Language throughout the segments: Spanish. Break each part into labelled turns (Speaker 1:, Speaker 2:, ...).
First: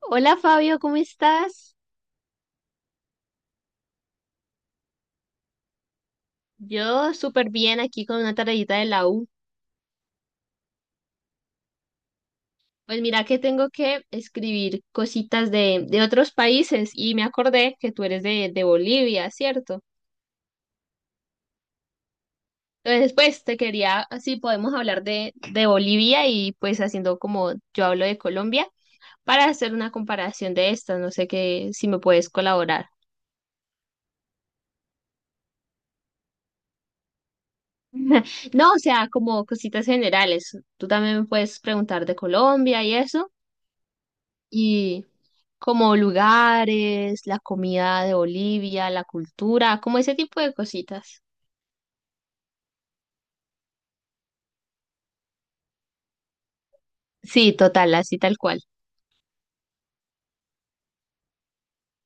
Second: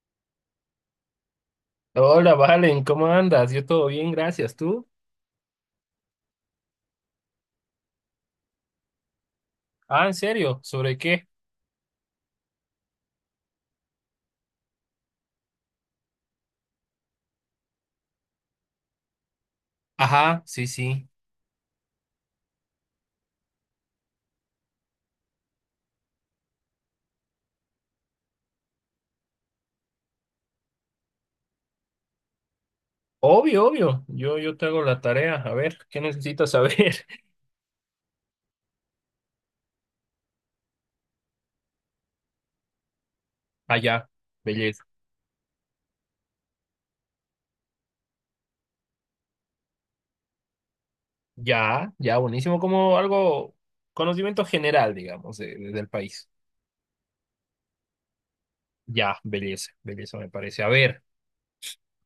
Speaker 1: Hola Fabio, ¿cómo estás?
Speaker 2: Hola, Valen, ¿cómo andas? Yo todo bien, gracias. ¿Tú?
Speaker 1: Yo súper bien aquí con una tareita de la U.
Speaker 2: Ah, ¿en serio? ¿Sobre qué?
Speaker 1: Pues mira que tengo que escribir cositas de otros países y me acordé que tú eres de Bolivia, ¿cierto?
Speaker 2: Ajá, sí, sí.
Speaker 1: Entonces, pues te quería, así podemos hablar de Bolivia y pues haciendo como yo hablo de Colombia para hacer una comparación de estas. No sé qué, si me puedes colaborar.
Speaker 2: Obvio, obvio. Yo te hago la tarea. A ver, ¿qué necesitas saber?
Speaker 1: No, o sea, como cositas generales. Tú también me puedes preguntar de Colombia y eso.
Speaker 2: Allá, belleza.
Speaker 1: Y como lugares, la comida de Bolivia, la cultura, como ese tipo de cositas.
Speaker 2: Ya, ya, buenísimo. Como algo, conocimiento general, digamos, del país.
Speaker 1: Sí, total, así tal cual.
Speaker 2: Ya, belleza, belleza me parece. A ver,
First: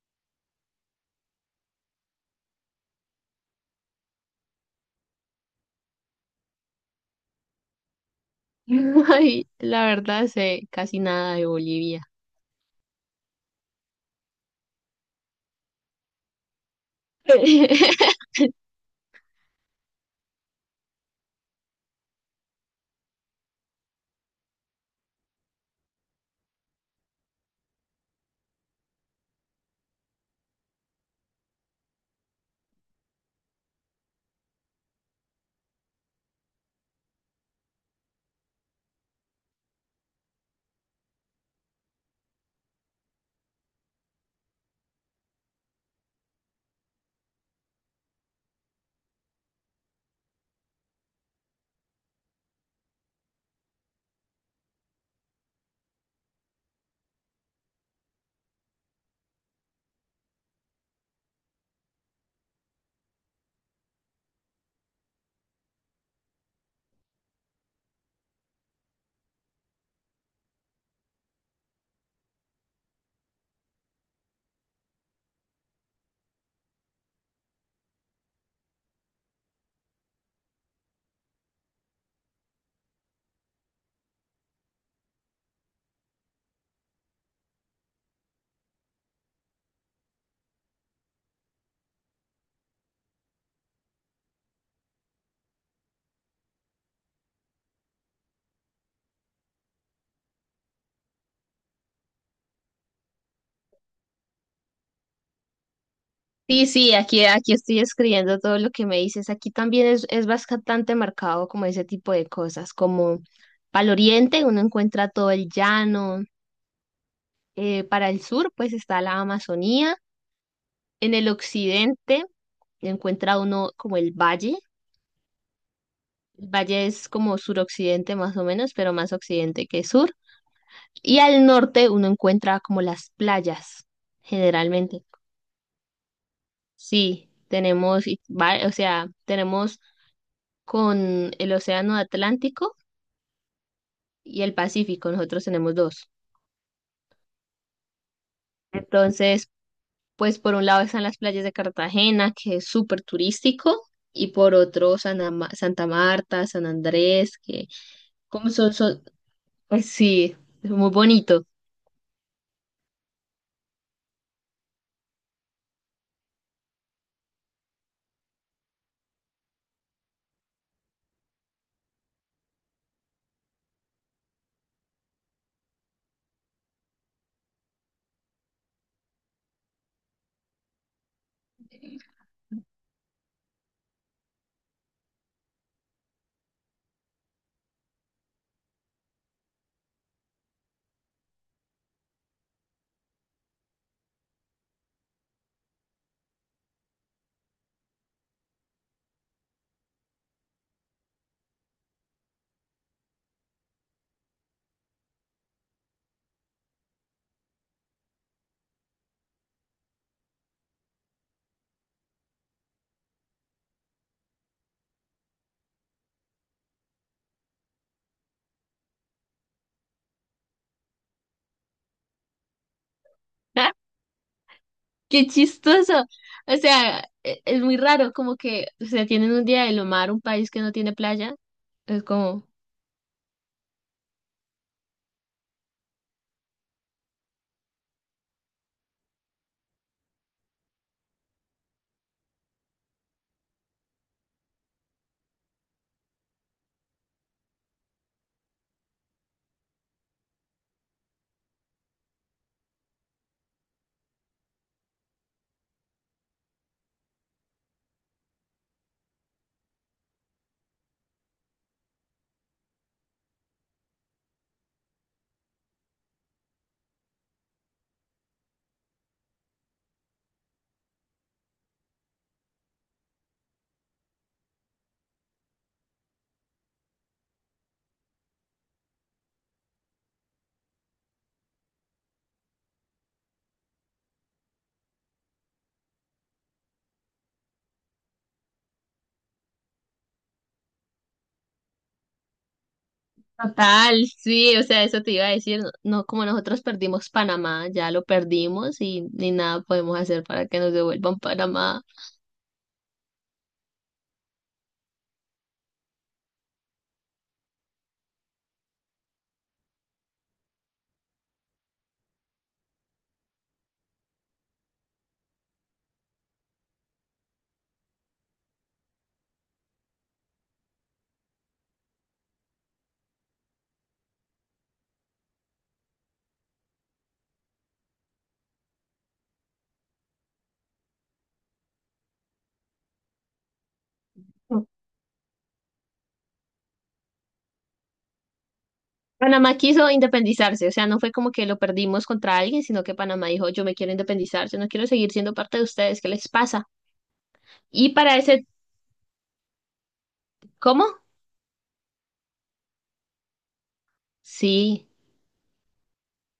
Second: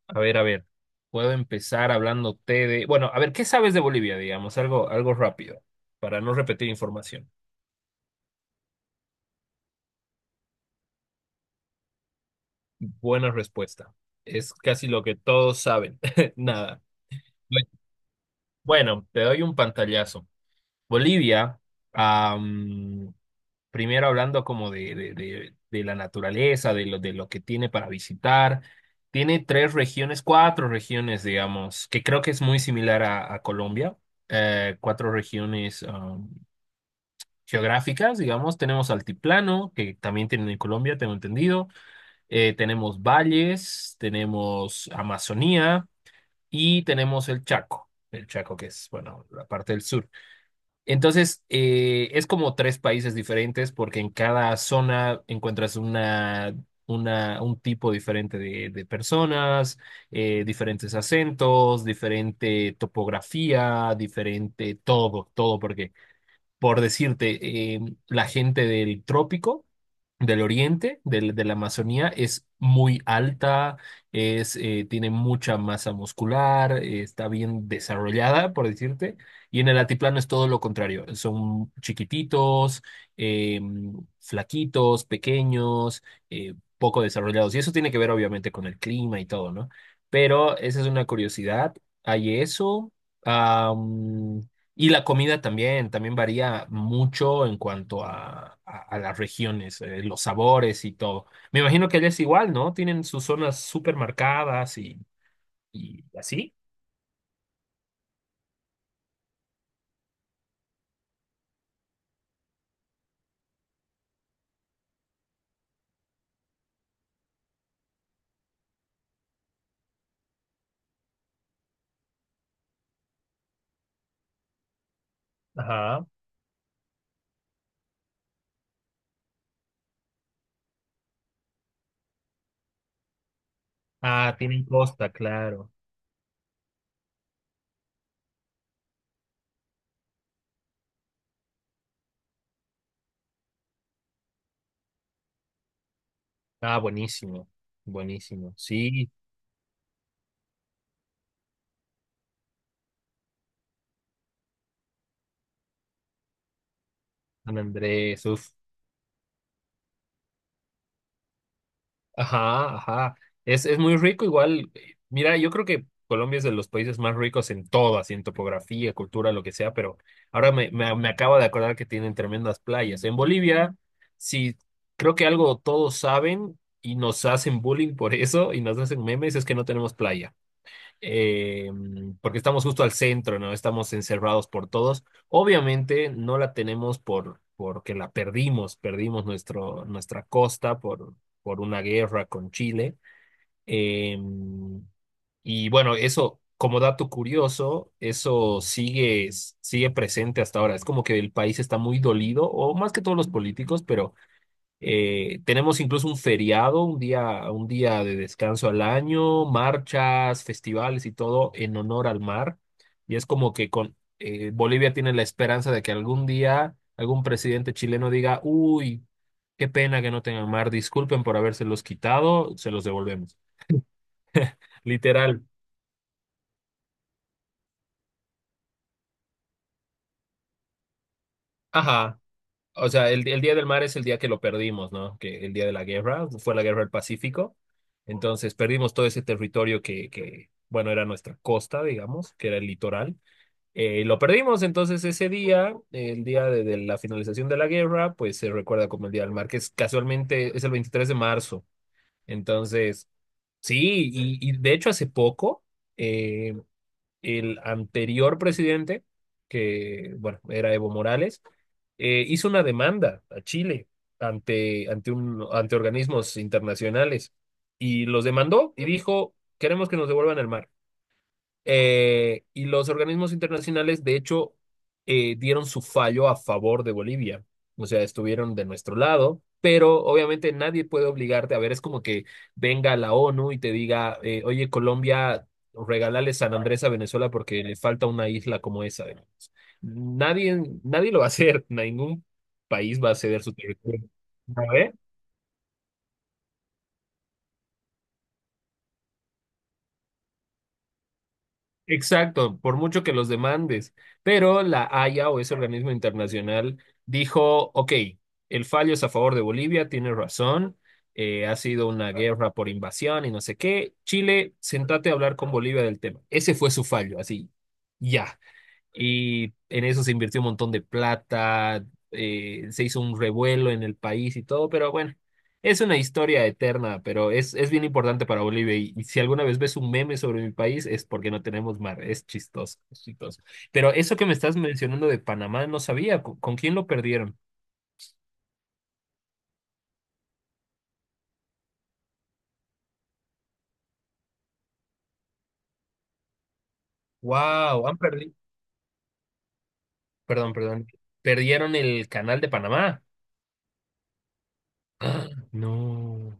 Speaker 2: a ver. Puedo empezar hablándote de... Bueno, a ver, ¿qué sabes de Bolivia, digamos? Algo, algo rápido, para no repetir información.
Speaker 1: Ay, la verdad sé casi nada de Bolivia.
Speaker 2: Buena respuesta. Es casi lo que todos saben. Nada. Bueno, te doy un pantallazo. Bolivia, am, primero hablando como de la naturaleza, de lo que tiene para visitar, tiene tres regiones, cuatro regiones, digamos, que creo que es muy similar a Colombia. Cuatro regiones geográficas, digamos. Tenemos altiplano, que también tienen en Colombia, tengo entendido. Tenemos valles, tenemos Amazonía y tenemos el Chaco. El Chaco, que es, bueno, la parte del sur. Entonces, es como tres países diferentes porque en cada zona encuentras un tipo diferente de personas, diferentes acentos, diferente topografía, diferente todo, todo, porque por decirte, la gente del trópico, del oriente, de la Amazonía, es muy alta, tiene mucha masa muscular, está bien desarrollada, por decirte, y en el altiplano es todo lo contrario, son chiquititos, eh, flaquitos, pequeños, poco desarrollados, y eso tiene que ver obviamente con el clima y todo, ¿no? Pero esa es una curiosidad, hay eso. Y la comida también, varía mucho en cuanto a las regiones, los sabores y todo. Me imagino que allá es igual, ¿no? Tienen sus zonas súper marcadas y, así.
Speaker 1: Sí, sí, aquí estoy escribiendo todo lo que me dices. Aquí también es bastante marcado como ese tipo de cosas, como para el oriente uno encuentra todo el llano, para el sur pues está la Amazonía, en el occidente encuentra uno como el valle.
Speaker 2: Ajá.
Speaker 1: El valle es como suroccidente más o menos, pero más occidente que sur. Y al norte uno encuentra como las playas,
Speaker 2: Ah, tienen
Speaker 1: generalmente.
Speaker 2: costa, claro.
Speaker 1: Sí, tenemos, y o sea, tenemos con el Océano Atlántico y el Pacífico, nosotros tenemos dos.
Speaker 2: Ah, buenísimo, buenísimo. Sí,
Speaker 1: Entonces, pues por un lado están las playas de Cartagena, que es súper turístico, y por otro Santa Marta, San Andrés,
Speaker 2: San
Speaker 1: que
Speaker 2: Andrés, uf.
Speaker 1: como son, pues sí, es muy bonito.
Speaker 2: Ajá, ajá. Es muy rico igual. Mira, yo creo que Colombia es de los países más ricos en todo, así en topografía, cultura, lo que sea, pero ahora me acabo de acordar que tienen tremendas playas. En Bolivia, sí, creo que algo todos saben y nos hacen bullying por eso y nos hacen memes, es que no tenemos playa eh, porque estamos justo al centro, ¿no? Estamos encerrados por todos. Obviamente no la tenemos por, porque la perdimos, perdimos nuestro, nuestra costa por, una guerra con Chile. Eh, y bueno, eso, como dato curioso, eso sigue presente hasta ahora. Es como que el país está muy dolido, o más que todos los políticos, pero tenemos incluso un feriado, un día de descanso al año, marchas, festivales y todo en honor al mar. Y es como que con Bolivia tiene la esperanza de que algún día algún presidente chileno diga, uy, qué pena que no tengan mar, disculpen por habérselos quitado, se los devolvemos.
Speaker 1: Qué
Speaker 2: Literal.
Speaker 1: chistoso. O sea, es muy raro, como que, o sea, tienen un día de lo mar, un país que no tiene playa. Es
Speaker 2: Ajá.
Speaker 1: como,
Speaker 2: O sea, el Día del Mar es el día que lo perdimos, ¿no? Que el día de la guerra, fue la guerra del Pacífico. Entonces perdimos todo ese territorio que, bueno, era nuestra costa, digamos, que era el litoral. Lo perdimos, entonces ese día, el día de la finalización de la guerra, pues se recuerda como el Día del Mar, que es casualmente es el 23 de marzo. Entonces, sí, y, de hecho hace poco, eh, el anterior presidente, que bueno, era Evo Morales, hizo una demanda a Chile ante organismos internacionales y los demandó y dijo, queremos que nos devuelvan el mar. Y los organismos internacionales, de hecho, dieron su fallo a favor de Bolivia. O sea, estuvieron de nuestro lado, pero obviamente nadie puede obligarte. A ver, es como que venga la ONU y te diga, oye, Colombia, regálale San Andrés a Venezuela porque le falta una isla como esa. Digamos. Nadie, nadie lo va a hacer, ningún país va a ceder su
Speaker 1: total,
Speaker 2: territorio.
Speaker 1: sí, o sea, eso te iba a decir. No, como nosotros perdimos Panamá, ya lo perdimos y ni nada podemos hacer para que nos devuelvan Panamá.
Speaker 2: Exacto, por mucho que los demandes, pero la Haya o ese organismo internacional dijo, ok, el fallo es a favor de Bolivia, tiene razón, ha sido una guerra por invasión y no sé qué, Chile, sentate a hablar con Bolivia del tema. Ese fue su fallo, así, ya. Y en eso se invirtió un montón de plata, se hizo un revuelo en el país y todo, pero bueno, es una historia eterna, pero es bien importante para Bolivia. Y si alguna vez ves un meme sobre mi país, es porque no tenemos mar, es chistoso, es chistoso. Pero eso que me estás mencionando de Panamá, no sabía, ¿con quién lo perdieron?
Speaker 1: Panamá quiso independizarse, o sea, no fue como que lo perdimos contra alguien, sino que Panamá dijo, yo me quiero independizar, yo no quiero seguir siendo parte de ustedes, ¿qué les pasa?
Speaker 2: Wow,
Speaker 1: Y
Speaker 2: han
Speaker 1: para
Speaker 2: perdido,
Speaker 1: ese,
Speaker 2: perdón,
Speaker 1: ¿cómo?
Speaker 2: perdón, perdieron el canal de Panamá.
Speaker 1: Sí.
Speaker 2: Ah, no,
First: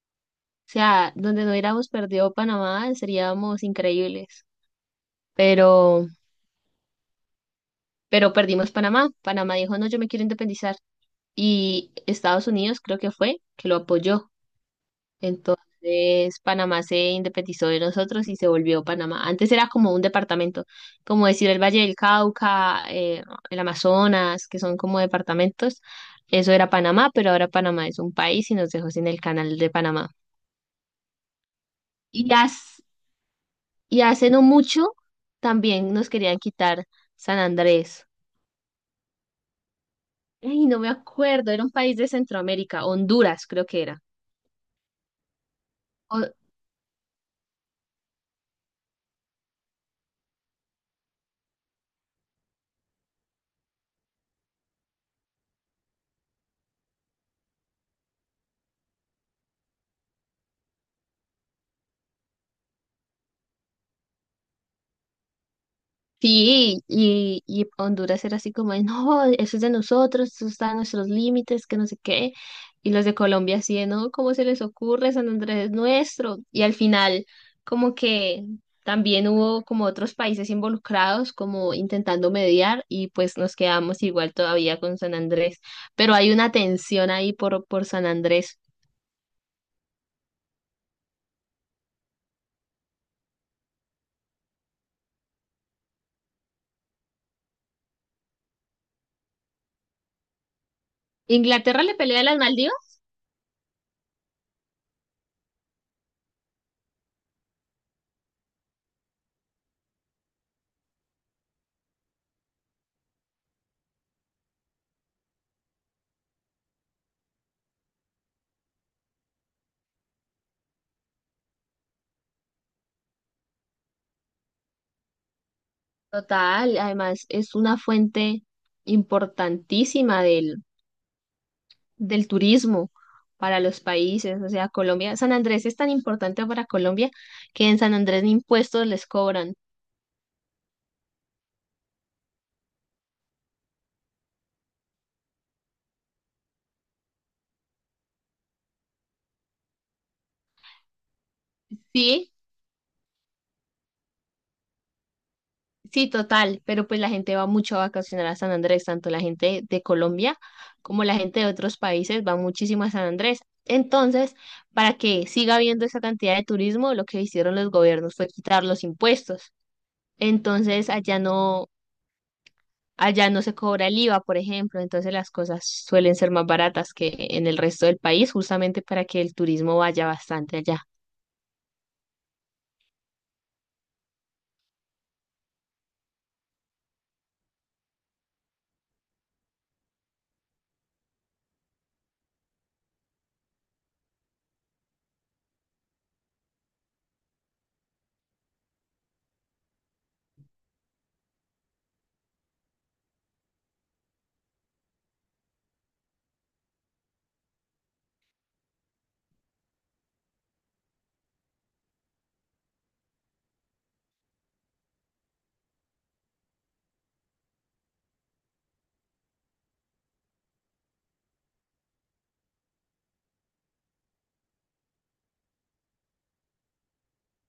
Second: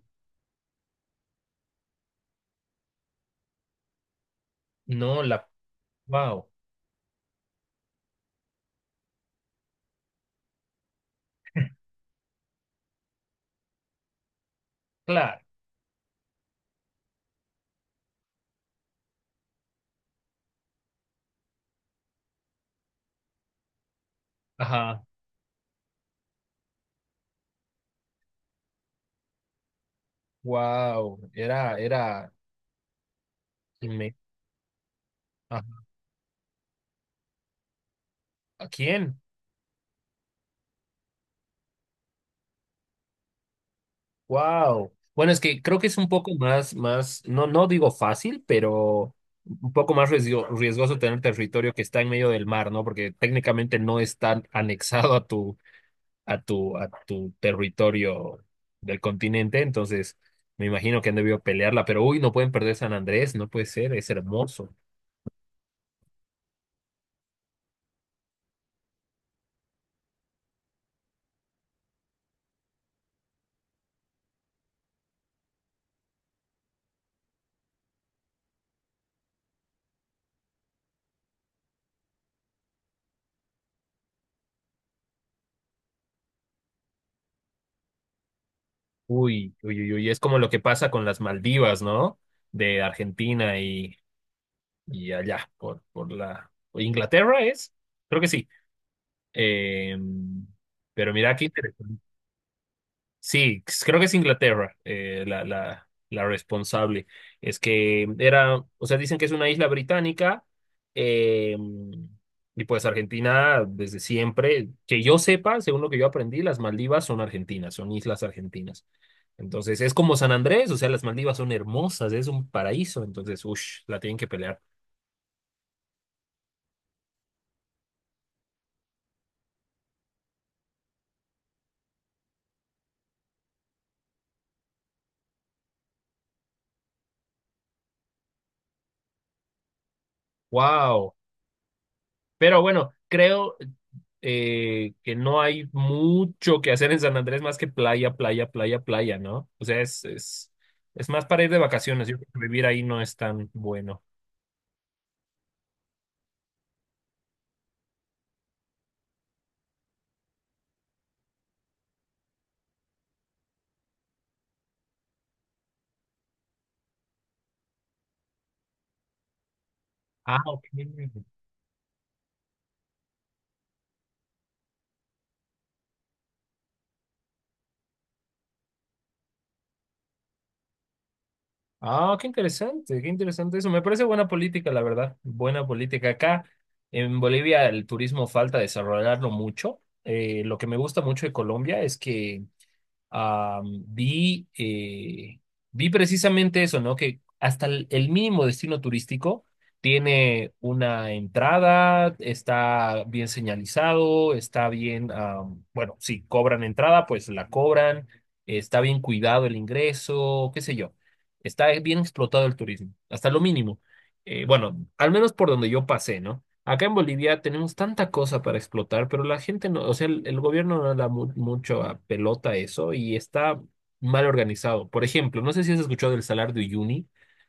Speaker 1: O sea, donde no hubiéramos perdido Panamá, seríamos increíbles.
Speaker 2: no,
Speaker 1: Pero,
Speaker 2: wow,
Speaker 1: pero perdimos Panamá. Panamá dijo, no, yo me quiero independizar. Y Estados Unidos creo que fue que lo apoyó.
Speaker 2: claro,
Speaker 1: Entonces, Panamá se independizó de nosotros y se volvió Panamá. Antes era como un departamento, como decir el Valle del Cauca, el Amazonas, que son como
Speaker 2: ajá,
Speaker 1: departamentos. Eso era Panamá, pero ahora Panamá es un país y nos dejó sin el canal de Panamá.
Speaker 2: wow, era,
Speaker 1: Y
Speaker 2: era.
Speaker 1: ya. Y
Speaker 2: Me-
Speaker 1: hace no mucho
Speaker 2: ah,
Speaker 1: también nos querían quitar San Andrés.
Speaker 2: ¿a quién?
Speaker 1: Ay, no me acuerdo, era un país de Centroamérica, Honduras creo que era.
Speaker 2: Wow. Bueno, es que creo que es un poco más, más, no, no digo fácil, pero un poco más riesgoso tener territorio que está en medio del mar, ¿no? Porque técnicamente no está anexado a tu, a tu territorio del continente, entonces me imagino que han debido pelearla, pero uy, no pueden perder San Andrés, no puede ser, es hermoso.
Speaker 1: Sí, y Honduras era así como, de, no, eso es de nosotros, eso está en nuestros límites, que no sé qué. Y los de Colombia así, de, no, ¿cómo se les ocurre? San Andrés es nuestro. Y al final, como que también hubo como otros países involucrados, como intentando mediar, y pues nos quedamos igual todavía con San Andrés. Pero hay una tensión ahí por San Andrés.
Speaker 2: Uy, uy, uy, uy, es como lo que pasa con las Maldivas, ¿no? De Argentina y allá, por, la... Inglaterra es, creo que sí. Eh, pero mira qué
Speaker 1: ¿Inglaterra le
Speaker 2: interesante.
Speaker 1: pelea a las Maldivas?
Speaker 2: Sí, creo que es Inglaterra la responsable. Es que era, o sea, dicen que es una isla británica eh, y pues Argentina desde siempre, que yo sepa, según lo que yo aprendí, las Maldivas son argentinas, son islas argentinas. Entonces es como San Andrés, o sea, las Maldivas son hermosas, es un paraíso, entonces, uff, la tienen que pelear.
Speaker 1: Total, además es una fuente importantísima del turismo para los países. O sea, Colombia, San Andrés es tan importante para Colombia que en San Andrés ni impuestos les cobran.
Speaker 2: ¡Wow! Pero bueno, creo que no hay mucho que hacer en San Andrés más que playa, playa, playa, playa, ¿no? O sea, es más para ir de vacaciones. Yo creo
Speaker 1: Sí,
Speaker 2: que vivir ahí no es tan bueno.
Speaker 1: sí, total, pero pues la gente va mucho a vacacionar a San Andrés, tanto la gente de Colombia como la gente de otros países va muchísimo a San Andrés. Entonces, para que siga habiendo esa cantidad de turismo, lo que hicieron los gobiernos fue quitar los impuestos.
Speaker 2: Ah, ok.
Speaker 1: Entonces, allá no, allá no se cobra el IVA, por ejemplo, entonces las cosas suelen ser más baratas que en el resto del país, justamente para que el turismo vaya bastante allá.
Speaker 2: Ah, qué interesante eso. Me parece buena política, la verdad. Buena política. Acá en Bolivia el turismo falta desarrollarlo mucho. Lo que me gusta mucho de Colombia es que Am, vi, eh, vi precisamente eso, ¿no? Que hasta el mínimo destino turístico tiene una entrada, está bien señalizado, está bien, bueno, si cobran entrada, pues la cobran, está bien cuidado el ingreso, qué sé yo. Está bien explotado el turismo, hasta lo mínimo. Bueno, al menos por donde yo pasé, ¿no? Acá en Bolivia tenemos tanta cosa para explotar, pero la gente no, o sea, el gobierno no le da mucho a pelota a eso y está mal organizado. Por ejemplo, no sé si has escuchado el Salar de Uyuni,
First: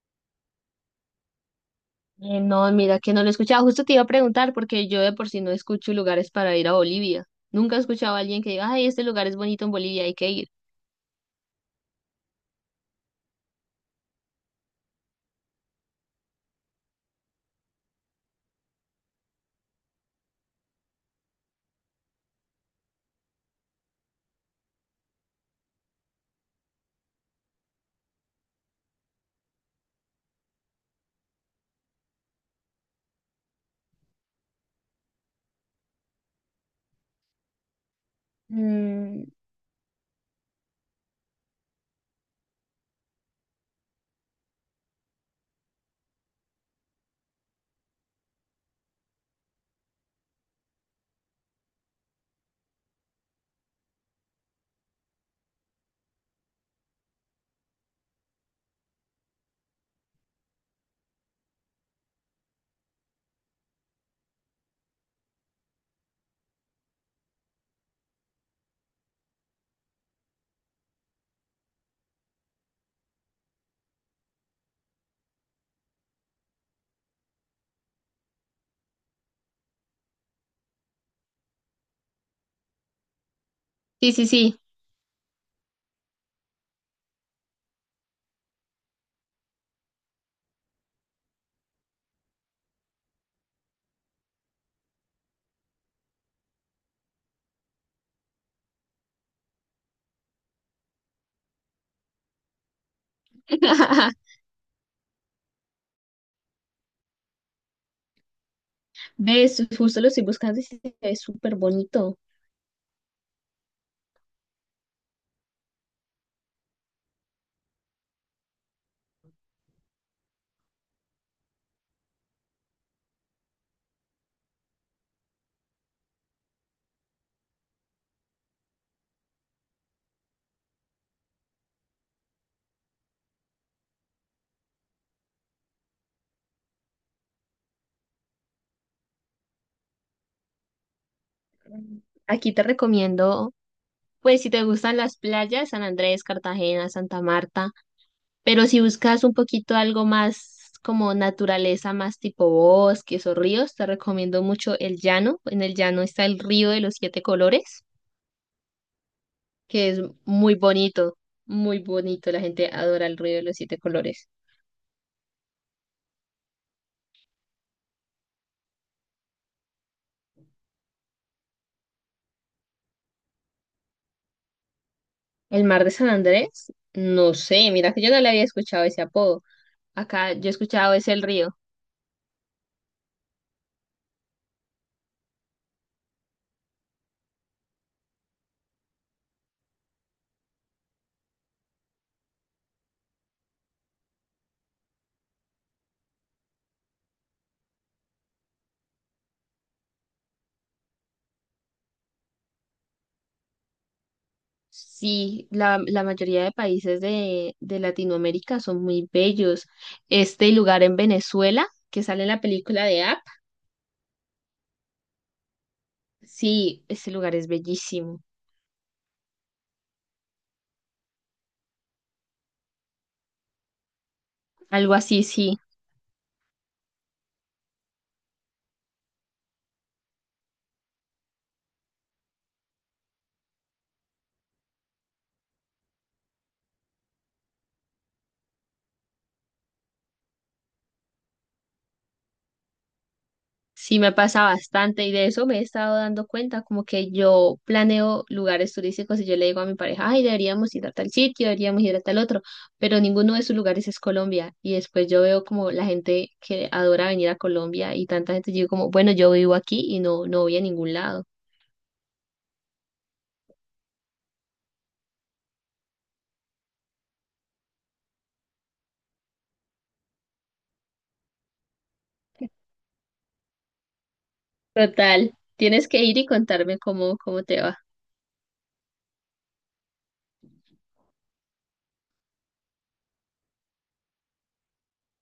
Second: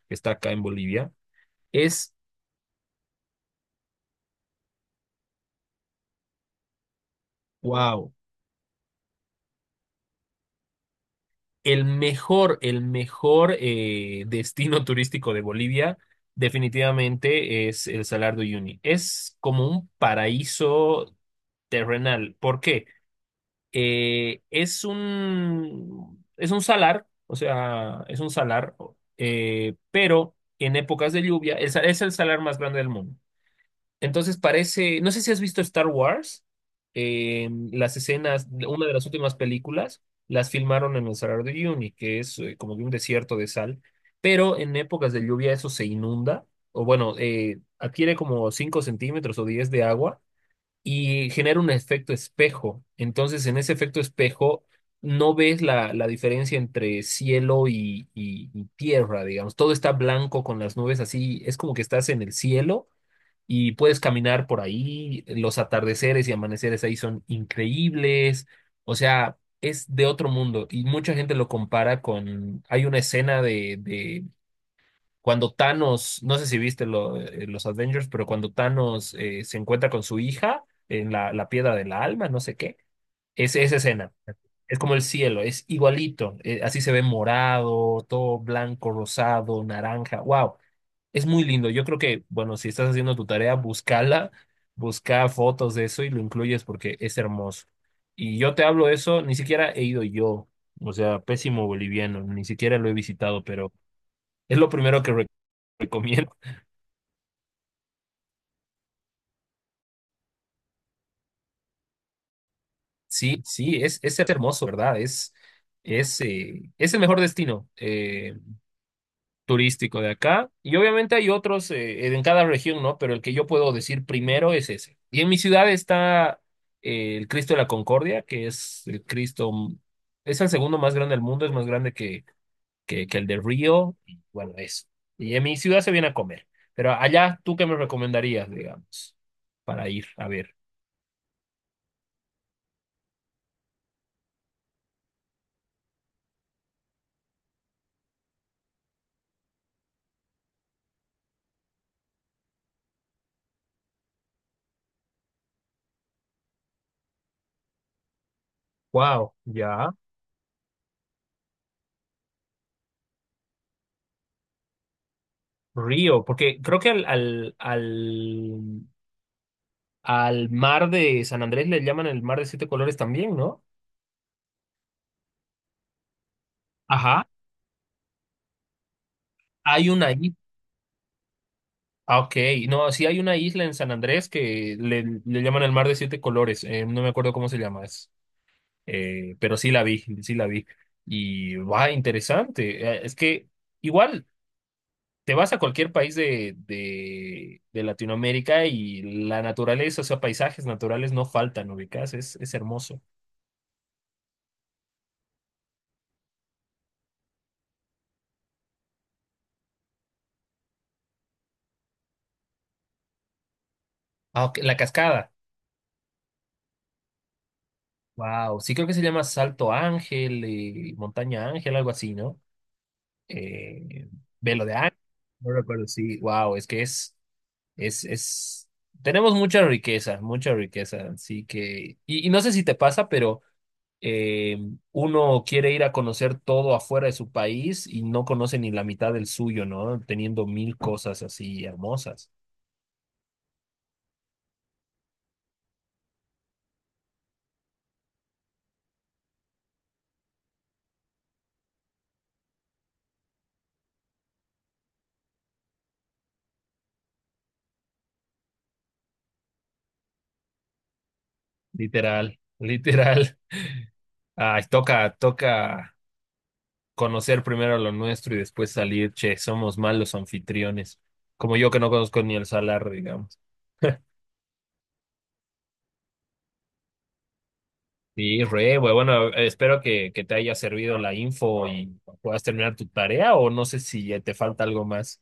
Speaker 2: que está acá en Bolivia. Es,
Speaker 1: No, mira que no lo he escuchado. Justo te iba a preguntar porque yo de por sí no escucho lugares para ir a Bolivia. Nunca he
Speaker 2: wow,
Speaker 1: escuchado a alguien que diga, ay, este lugar es bonito en Bolivia, hay que ir.
Speaker 2: el mejor destino turístico de Bolivia definitivamente es el Salar de Uyuni. Es como un paraíso terrenal. ¿Por qué? Es un salar, o sea, es un salar, pero en épocas de lluvia es el salar más grande del mundo. Entonces parece, no sé si has visto Star Wars, las escenas, una de las
Speaker 1: Mm,
Speaker 2: últimas películas, las filmaron en el Salar de Uyuni, que es como de un desierto de sal, pero en épocas de lluvia eso se inunda, o bueno, adquiere como 5 centímetros o 10 de agua y genera un efecto espejo. Entonces, en ese efecto espejo no ves la diferencia entre cielo y, y tierra, digamos. Todo está blanco con las nubes así, es como que estás en el cielo y puedes caminar por ahí. Los atardeceres y amaneceres ahí son increíbles. O sea, es de otro mundo y mucha gente lo compara con, hay una escena de, cuando Thanos, no sé si viste los Avengers, pero cuando Thanos se encuentra con su hija en la piedra del alma, no sé qué, es esa
Speaker 1: sí,
Speaker 2: escena.
Speaker 1: sí, sí.
Speaker 2: Es como el cielo, es igualito. Así se ve morado, todo blanco, rosado, naranja. Wow, es muy lindo. Yo creo que, bueno, si estás haciendo tu tarea, búscala, busca fotos de eso y lo incluyes porque es hermoso. Y yo te hablo eso, ni siquiera he ido yo, o sea, pésimo boliviano, ni siquiera lo he visitado, pero es lo primero que recomiendo.
Speaker 1: ¿Ves? Justo lo estoy buscando y se ve súper bonito.
Speaker 2: Sí, sí, es hermoso, ¿verdad? Es el mejor destino turístico de acá. Y obviamente hay otros en cada región, ¿no? Pero el que yo puedo decir primero es ese. Y en mi ciudad está el Cristo de la Concordia, que es el Cristo, es el segundo más grande del mundo, es más grande que, que el de Río. Y bueno, eso. Y en mi ciudad se viene a comer. Pero allá, ¿tú qué me recomendarías, digamos, para ir a ver?
Speaker 1: Aquí te recomiendo, pues si te gustan las playas, San Andrés, Cartagena, Santa Marta. Pero si buscas un poquito algo más como naturaleza, más tipo bosques o ríos, te recomiendo mucho el llano. En el llano está el río de los siete colores,
Speaker 2: Wow,
Speaker 1: que
Speaker 2: ya.
Speaker 1: es muy bonito, muy bonito. La gente adora el río de los siete colores.
Speaker 2: Río, porque creo que al mar de San Andrés le llaman el mar de siete colores también, ¿no?
Speaker 1: El mar de San Andrés,
Speaker 2: Ajá,
Speaker 1: no sé, mira que yo no le había escuchado ese apodo.
Speaker 2: hay una
Speaker 1: Acá
Speaker 2: isla.
Speaker 1: yo he escuchado es el río.
Speaker 2: Ah, ok. No, sí hay una isla en San Andrés que le llaman el mar de siete colores. No me acuerdo cómo se llama. Pero sí la vi, sí la vi. Y va, interesante. Es que igual te vas a cualquier país de Latinoamérica y la naturaleza, o sea, paisajes naturales no faltan, ubicás, es hermoso.
Speaker 1: Sí, la mayoría de países de Latinoamérica son muy bellos. Este lugar en Venezuela, que sale en la película de Up,
Speaker 2: Ah, ok, la cascada.
Speaker 1: sí, ese lugar es bellísimo.
Speaker 2: Wow, sí creo que se llama Salto Ángel y Montaña Ángel, algo así, ¿no? Eh, Velo de
Speaker 1: Algo
Speaker 2: Ángel,
Speaker 1: así,
Speaker 2: no
Speaker 1: sí.
Speaker 2: recuerdo, sí, wow, es que es, es, es, tenemos mucha riqueza, así que, y, no sé si te pasa, pero eh, uno quiere ir a conocer todo afuera de su país y no conoce ni la mitad del suyo, ¿no? Teniendo mil cosas así hermosas,
Speaker 1: Sí, me pasa bastante y de eso me he estado dando cuenta, como que yo planeo lugares turísticos y yo le digo a mi pareja, ay, deberíamos ir a tal sitio, deberíamos ir a tal otro, pero ninguno de esos lugares es Colombia. Y después yo veo como la gente que adora venir a Colombia y tanta gente, yo digo como, bueno, yo vivo aquí y no, no voy a ningún lado.
Speaker 2: literal, literal. Ay, toca, toca. Conocer primero lo nuestro y después salir, che, somos malos anfitriones. Como yo que no conozco ni el salar, digamos.
Speaker 1: Total, tienes que ir y contarme cómo, cómo te va.
Speaker 2: Sí, re, güey. Bueno, espero que, te haya servido la info y puedas terminar tu tarea o no sé si ya te falta algo más.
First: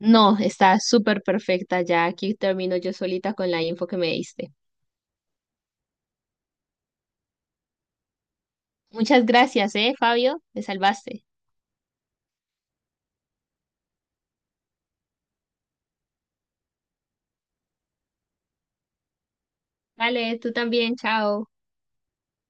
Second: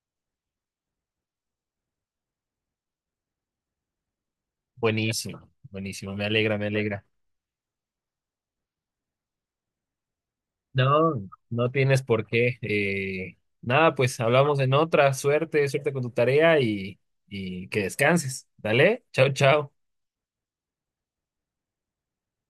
Speaker 1: No, está súper perfecta, ya aquí termino yo solita con la info que me diste.
Speaker 2: Buenísimo, buenísimo. Me alegra, me alegra.
Speaker 1: Muchas gracias, Fabio, te
Speaker 2: No,
Speaker 1: salvaste.
Speaker 2: no tienes por qué. Nada, pues hablamos en otra. Suerte, suerte con tu tarea y, que descanses. Dale, chao, chao.
Speaker 1: Vale, tú también, chao.